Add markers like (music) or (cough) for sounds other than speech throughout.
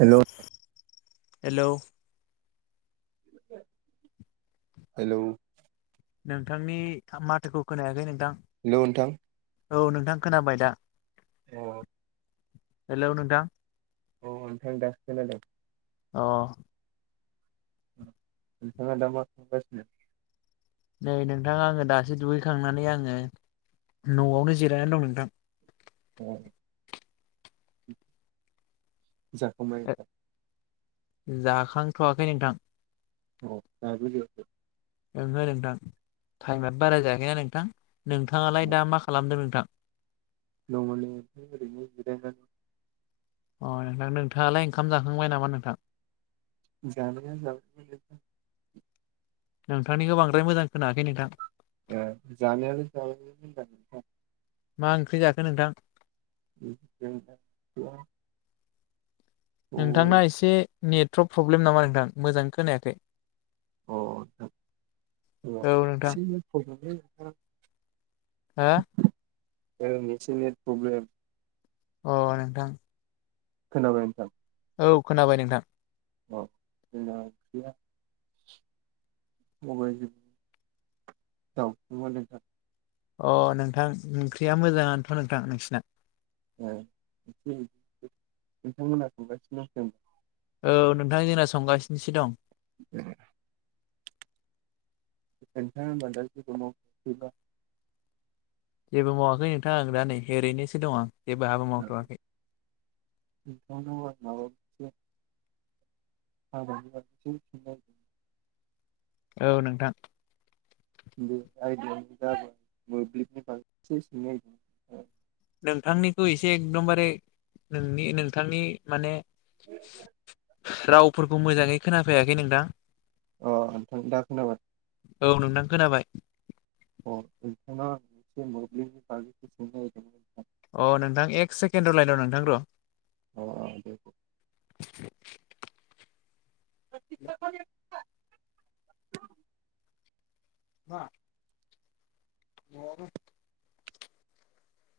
Hello hello hello नोंथांनि माथोखौ खोनायाखै नोंथां। हेलौ नोंथां। औ नोंथां खोनाबाय दा। अ हेलौ नोंथां। अ नोंथां दोसो खोनादों। अ नोंथाङा दा मा खालामगासिनो? नै नोंथां आङो दासो दुगैखांनानै आङो न'आवनो जिरायना दं नोंथां। अ जाखांबाय ओंखाम? जाखां थवाखै नोंथां। औ दाबो जायाखै? ओहो नोंथां। टाइमाथ बारा जायाखैना नोंथां। नोंथाङालाय दा मा खालामदों नोंथां? दङ नै नोंथां ओरैनो जिरायनानै। अ नोंथां। नोंथाङालाय ओंखाम जाखांबाय नामा नोंथां? जानाया जाबाय (unintelligible) नोंथांनिखो बांद्राय मोजां खोनाखै नोंथां। ए जानायाल (unintelligible) मा ओंख्रि जाखो नोंथां (unintelligible) नोंथांना एसे नेट्रक प्रब्लेम नामा नोंथां? मोजांङै खोनायाखै। औ नोंथां (inaudible) हा? ओं जसे नेट प्रब्लेम। अ नोंथां। खोनाबाय नोंथां? औ खोनाबाय नोंथां। अ जोंना ओंख्रिया सबाइसो। दावसोमोन नोंथां अ नोंथां ओंख्रिया मोजाङानोथ नोंथां नोंसिना ए बिथांमोना थांगासिनो बुंदों औ नोंथां जोंना संगासिनोसो दं ए (unintelligible) जेबो मावाखै नोंथां दा नै ओरैनोसों दं आं जेबो हाबा मावथ'वाखै (unintelligible) (unintelligible) औ नोंथां बे आयदायानो जाबाय मोब्लिबनि बागै एसे सोंनो नागिरदोंमोन नोंथांनिखौ एसे एकदमबारे नोंनि नोंथांनि माने (unintelligible) रावफोरखौ मोजाङै खोनाफैयाखै नोंथां अ नोंथां दा खोनाबाय औ नोंथां खोनाबाय (unintelligible) अ नोंथां एक सेकेणड रलाय नोंथां र' अ अ दे (unintelligible) मा नआवनो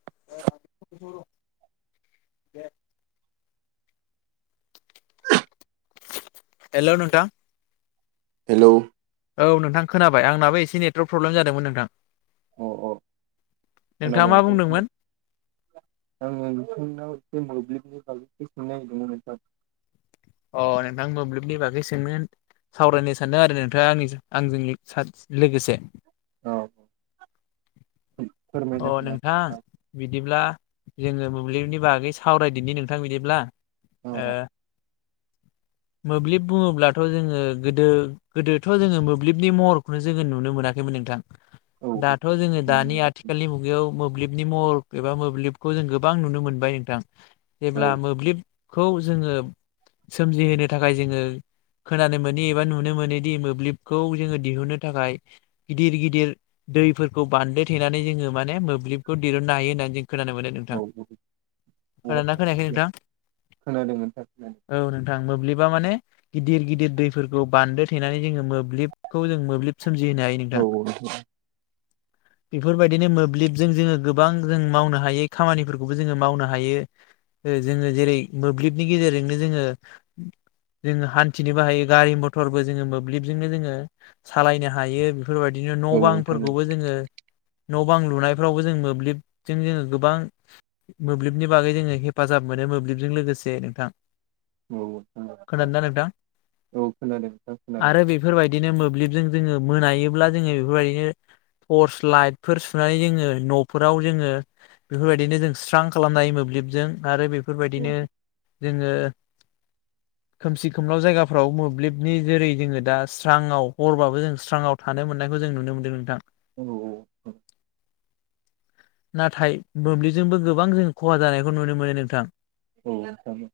(unintelligible) हेलौ नोंथा हेलौ औ नोंथां खोनाबाय आंनाबो एसे नेटवर्क प्रब्लेम जादोंमोन नोंथां औ औ नोंथाङा खोनाबाय मा नोंथां बुंदोंमोन खोनाबाय आङो नोंथांनाव एसे मोब्लिबनि बागै सोंनो नागिरदोंमोन नोंथां अ नोंथां मोब्लिबनि बागै सोंनो सावरायनो सानदों आरो नोंथाङा आं आंजों लोगोसे औ अ फोरमायना होनो नोंथां हागोन ना बिदिब्ला जोङो मोब्लिबनि बागै सावरायदिनि नोंथां बिदिब्ला औ (inaudible) मोब्लिब बुङोब्लाथ' जोङो गोदो गोदोथ' जोङो मोब्लिबनि महरखौनो जोङो नुनो मोनाखैमोन नोंथां औ दाथ' जोङो दानि आथिखालनि मुगायाव मोब मोब्लिबनि महर एबा मोब्लिबखौ जों गोबां नुनो मोनबाय नोंथां औ जेब्ला मोब्लिब खौ जोङो सोमजिहोनो थाखाय जोङो खोनानो मोनि एबा नुनो मोनोदि मोब्लिबखौ जोङो दिहुनो थाखाय गिदिर गिदिर दैफोरखौ बान्दो थेनानै जोङो माने मोब्लिबखौ दिरुननो हायो होननानै जों खोनानो मोनो औ नोंथां औ खोनादोंना खोनायाखै नोंथां खोनादों नोंथां खोनादों औ नोंथां मोब्लिबा माने गिदिर गिदिर दैफोरखौ बान्दो थेनानै जोङो मोब्लिबखौ जों मोब्लिब सोमजिहोनो हायो औ नोंथां औ नोंथां बेफोरबायदिनो मोब्लिबजों जोङो गोबां जों मावनो हायै खामानिफोरखौबो जोङो मावनो हायो। जोङो जेरै मोब्लिबनि गेजेरजोंनो जोङो जोङो हान्थिनोबो हायो गारि मथरबो जोङो मोब्लिबजोंनो जोङो सालायनो हायो बेफोरबायदिनो न' औ नोंथां बांफोरखौबो जोङो न' बां लुनायफ्रावबो जों मोब्लिबजों जोङो गोबां मोब्लिबनि बागै जोङो हेफाजाब मोनोमोन मोब्लिबजों लोगोसे नोंथां औ नोंथां खोनादोंना औ नोंथां औ खोनादों नोंथां खोनादों आरो बेफोरबायदिनो मोब्लिबजों जोङो मोनायोब्ला जोङो बेफोरबायदिनो टर्स लाइटफोर सुनानै जोङो न'फोराव जोङो बेफोरबायदिनो जों स्रां खालामनाय मोब्लिबजों आरो औ बेफोरबायदिनो जोङो (unintelligible) खोमसि खोमलाव जायगाफ्राव मोब्लिबनि जेरै जोङो दा स्रावाव हरबाबो जों स्रांवाव थानो मोननायखौ जों नुनो मोनदों नोंथां औ नाथाय मोब्लिजोंबो गोबां जों खहा जानायखौ नुनो मोनो नोंथां औ नोंथां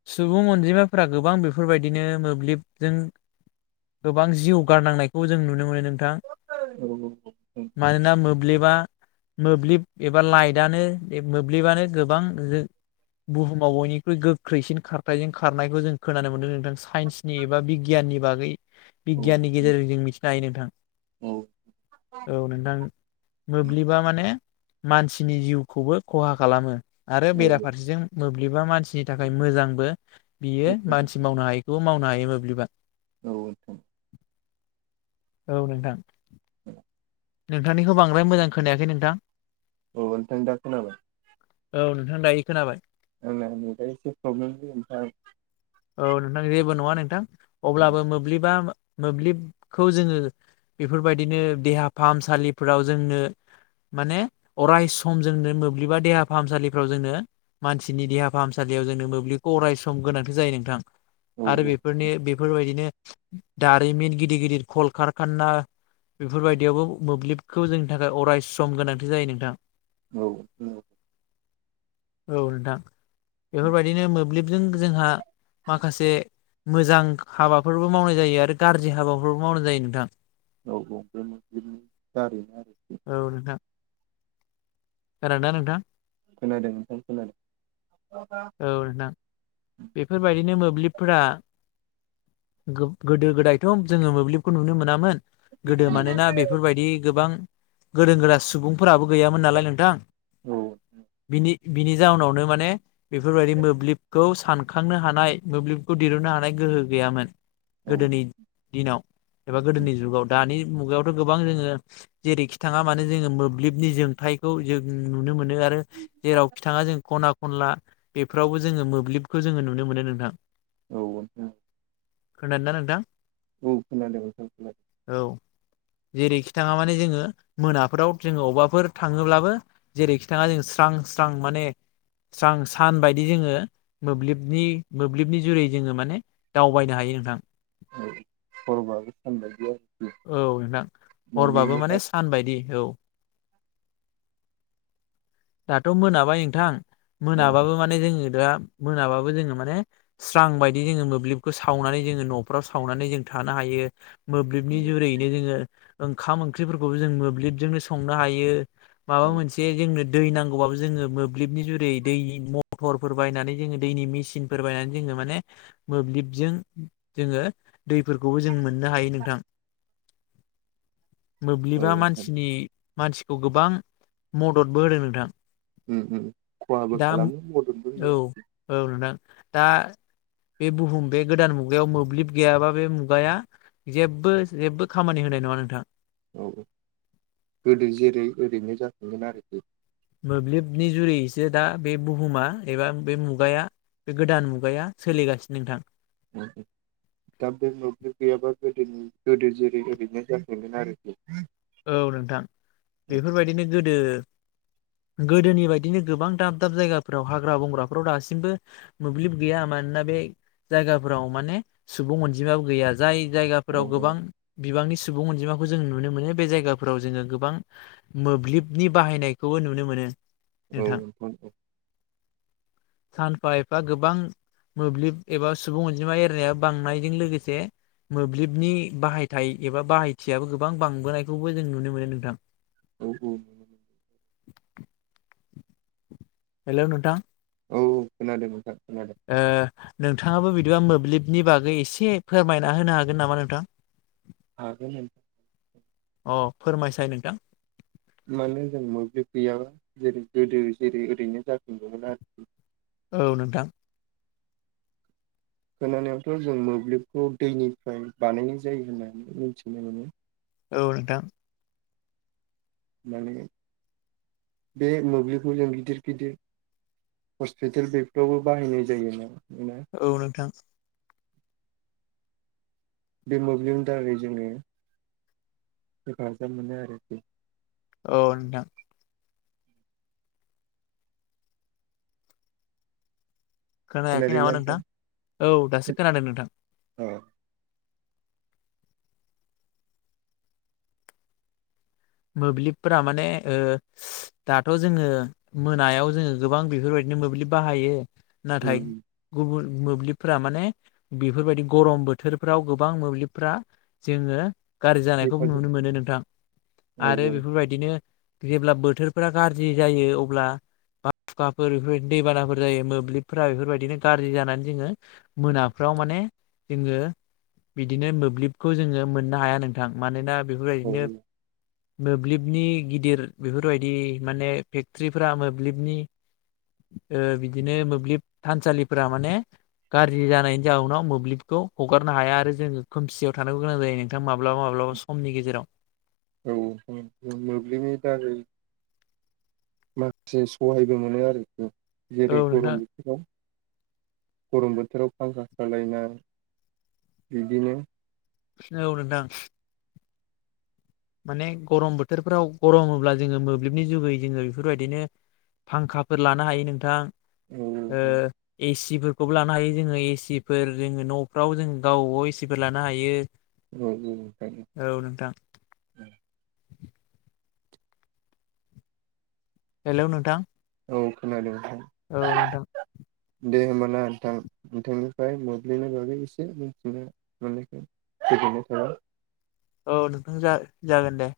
(unintelligible) फोरा गोबां बेफोरबायदिनो मोब्लिबजों गोबां जिउ गारनांनायखौ जों नुनो मोनो नोंथां औ औ मानोना मोब्लिबा मोब्लिब एबा लाइटनो मोब्लिबानो गोबां बुहुमाव बयनिख्रुइ गोख्रैसिन खारथायजों खारनायखौ जों खोनानो मोन्दों जों साइन्सनि एबा बिगियाननि बागै बिगियाननि गेजेरजों जों मिथिनो हायो नोंथां औ नोंथां मोब्लिबा माने मानसिनि जिउखौबो खहा खालामो आरो बेराफारसेजों मोब्लिबा मानसि नि थाखाय मोजांबो बियो मानसि मावनो हायैखौ मावनो हायो मोब्लिबा नोंथां औ नोंथां (unintelligible) नोंथांनिखौ बांद्राय मोजां खोनायाखै नोंथां औ नोंथां दा खोनाबाय औ नोंथां दा खोनाबाय आंना नेटानो एसे प्रब्लेम नोंथां औ नोंथां जेबो नङा अब्लाबो मोब्लिबा मोब्लिबखौ जोङो बेफोरबायदिनो देहा फाहामसालिफोराव जोंनो माने अराय सम जोंनो मोब्लिबा देहा फाहामसालिफ्राव जोंनो मानसिनि देहा फाहामसालि याव जोंनो मोब्लिबखौ अरायस गोनांथि जायो नोंथां औ औ आरो बेफोरनि बेफोरबायदिनो दारिमिन गिदिर गिदिर कलकारखाना बेफोरबायदि बेयावबो मोब्लिबखौ जोंनि थाखाय अराय सम गोनांथि जायो नोंथां औ औ औ नोंथां बेफोरबायदिनो मोब्लिबजों जोंहा माखासे मोजां हाबाफोरबो मावनाय जायो आरो गाज्रि हाबाफोरबो मावनाय जायो नोंथां औ औ बे मोब्लिबनि दारैनो आरोखि औ नोंथां खोनादोंना नोंथां? खोनादों नोंथां खोनादों औ नोंथां बेफोरबायदिनो मोब्लिबफोरा गो -गोदो गोदायथ' जोङो मोब्लिबखौ नुनो मोनामोन गोदो मानोना बेफोरबायदि गोबां गोरों गोरा सुबुंफोराबो गैयामोन नालाय नोंथां बिनि बिनि जाहोनावनो माने बेफोरबायदि मोब्लिबखौ सानखांनो हानाय मोब्लिबखौ दिरुननो हानाय गोहो गैयामोन। औ गोदोनि दिनाव एबा गोदोनि जुगाव दानि मुगायावथ' गोबां जोङो जेरैखि थाङा मानो जोङो मोब्लिबनि जोंथायखौ जों नुनो मोनो आरो आरो जेरावखि थाङा जों खना खनला बेफोरावबो जोङो मोब्लिबखौ जोङो नुनो मोनो नोंथां औ औ ओ खोनादोंना नोंथां? औ खोनादों नोंथां खोनादों औ जेरैखि थाङा माने जोङो मोनाफोराव जोङो अबेबाफोर थाङोब्लाबो जेरैखि थाङा जों स्रां स्रां माने स्रां सान बायदि जोङो मोब्लिबनि मोब्लिबनि जुरै जोङो माने दावबायनो हायो नोंथां औ हरबाबो सानबायदि आरोखि औ नोंथां हरबाबो मोब्लिबनि माने दारै सान बायदि औ दाथ' मोनाबाय नोंथां। औ मोनाबाबो माने जोङो दा मोनाबाबो जोङो माने स्रां बायदि जोङो मोब्लिबखौ सावनानै जोङो न'फ्राव सावनानै जों थानो हायो। मोब्लिबनि औ जुरैनो जोङो ओंखाम ओंख्रिफोरखौबो जों मोब्लिबजोंनो संनो हायो। माबा औ मोनसे जोंनो दै नांगौबाबो जोङो मोब्लिबनि जुरै दै मथरफोर बायनानै जोङो दैनि मिसिनफोर बायनानै जोङो माने मोब्लिबजों जोङो दैफोरखौबो जों मोननो हायो नोंथां। (inaudible) औ मोब्लिबा नोंथां मानसिनि मानसिखौ गोबां मददबो होदों नोंथां। उम उम खहाबो दा खालामो मददबो औ होयो आरोखि। औ नोंथां। दा बे बुहुम बे गोदान मुगायाव मोब्लिब गैयाबा बे मुगाया जेबो जेबो खामानि हो नाय नङा नोंथां। औ औ गोदो जेरै एरैनो जफिनगोन आरोखि। मोब्लिबनि जुरैयैसो दा बे बुहुमा एबा बे मुगाया बे गोदान मुगाया सोलिगासिनो नोंथां। (unintelligible) दा बे मोब्लिब गैयाबा गोदोनि गोदो जेरै ओरैनो जाफिनगोन आरोखि। औ नोंथां। बेफोरबायदिनो गोदो (inaudible) गोदोनि बायदिनो गोबां दाब दाब जायगाफ्राव हाग्रा बंग्राफ्राव दासिमबो मोब्लिब गैया मानना बे जायगाफोराव माने सुबुं अनजिमाबो गैया। जाय जायगाफोराव औ गोबां बिबांनि सुबुं अनजिमाखौ जों नुनो मोनो बे जायगाफोराव जोङो गोबां मोब्लिबनि बाहायनायखौबो नुनो मोनो। औ नोंथां औ। सानफा एफा गोबां मोब्लिब एबा सुबुं अनजिमा एरनाया बांनायजों लोगोसे मोब्लिबनि बाहायथाय एबा बाहायथियाबो गोबां बांबोनायखौबो जों नुनो मोनो नोंथां। औ औ नंगौ नोंथां। हेलौ नोंथां। औ खोनादों नोंथां। खोनादों ओ नोंथाङाबो बिदिबा मोब्लिबनि बागै एसे फोरमायना होनो हागोन नामा नोंथां? हागोन ओं। अ फोरमायसाय नोंथां। मानो जों मोब्लिब गैयाबा जेरै गोदो जेरै ओरैनो जाफिनगौमोन आरोखि औ नोंथां। खोनानायावथ' जों मोब्लिबखौ दैनिफ्राय बानायनाय जायो होननानै मिनथिनो मोनो। औ नोंथां। माने बे मोब्लिबखौ जों गिदिर गिदिर हस्पिटेल बेफ्रावबो बाहायनाय जायोना। औ नोंथां। बे मोब्लिबनि दारै जोङो हेफाजाब मोनो आरोखि। औ नोंथां। खोनायाखै नामा नोंथां? औ दासो खोनादों नोंथां। औ मोब्लिबफोरा माने ओ दाथ' जोङो मोनायाव जोङो गोबां बेफोर बाय नो मोब्लिब बाहायो नाथाय उम गुबुन मोब्लिबफ्रा माने बेफोर बायदि गरम बोथोरफ्राव गोबां मोब्लिबफ्रा जोङो गाज्रि जानायखौबो हेफाजाब नुनो मोनो नोंथां औ आरो बेफोर बायदिनो जेब्ला बोथोरफोरा गाज्रि जायो अब्ला बा खुवाफोर बेफोर बायदि दैबानाफोर जायो मोब्लिबफोरा बेफोर बायदिनो गाज्रि जानानै जोङो मोनाफ्राव माने जोङो बिदिनो मोब्लिबखौ जोङो मोननो हाया नोंथां। मानोना बेफोर औ बायदिनो मोब्लिबनि गिदिर बेफोर बायदि माने फेक्ट्रिफ्रा मोब्लिबनि ओ बिदिनो मोब्लिब थानसालिफोरा माने गाज्रि जानायनि जाउनाव मोब्लिबखौ हगारनो हाया आरो जोङो खोमसियाव थानांगौ गोनां जायो नोंथां माब्लाबा माब्लाबा औ समनि गेजेराव औ मोब्लिबनि दारै माखासे सहायबो मोनो आरोखि औ जेरै गरम नोंथां बोथोराव गरम बोथोराव फांखा सालायनाय बिदिनो औ नोंथां माने गरम बोथोरफ्राव गरमोब्ला जोङो मोब्लिबनि जुगै जोङो बेफोर बायदिनो फांखाफोर लानो हायो नोंथां औ ओ ए सि बो खौबो लानो हायो जोङो ए सि फोर जोङो न'फ्राव जों गावबाव ए सि फोर लानो हायो। औ औ हायो औ नोंथां हेलौ नोंथां औ खोनादों औ नोंथां नोंथां दे होमबाना नोंथां। नोंथांनि फ्राय मोब्लिबनि बागै एसे मोनथिनो मोननायखौ गोजोननाय थाबाय। औ नोंथां जा-जागोन दे।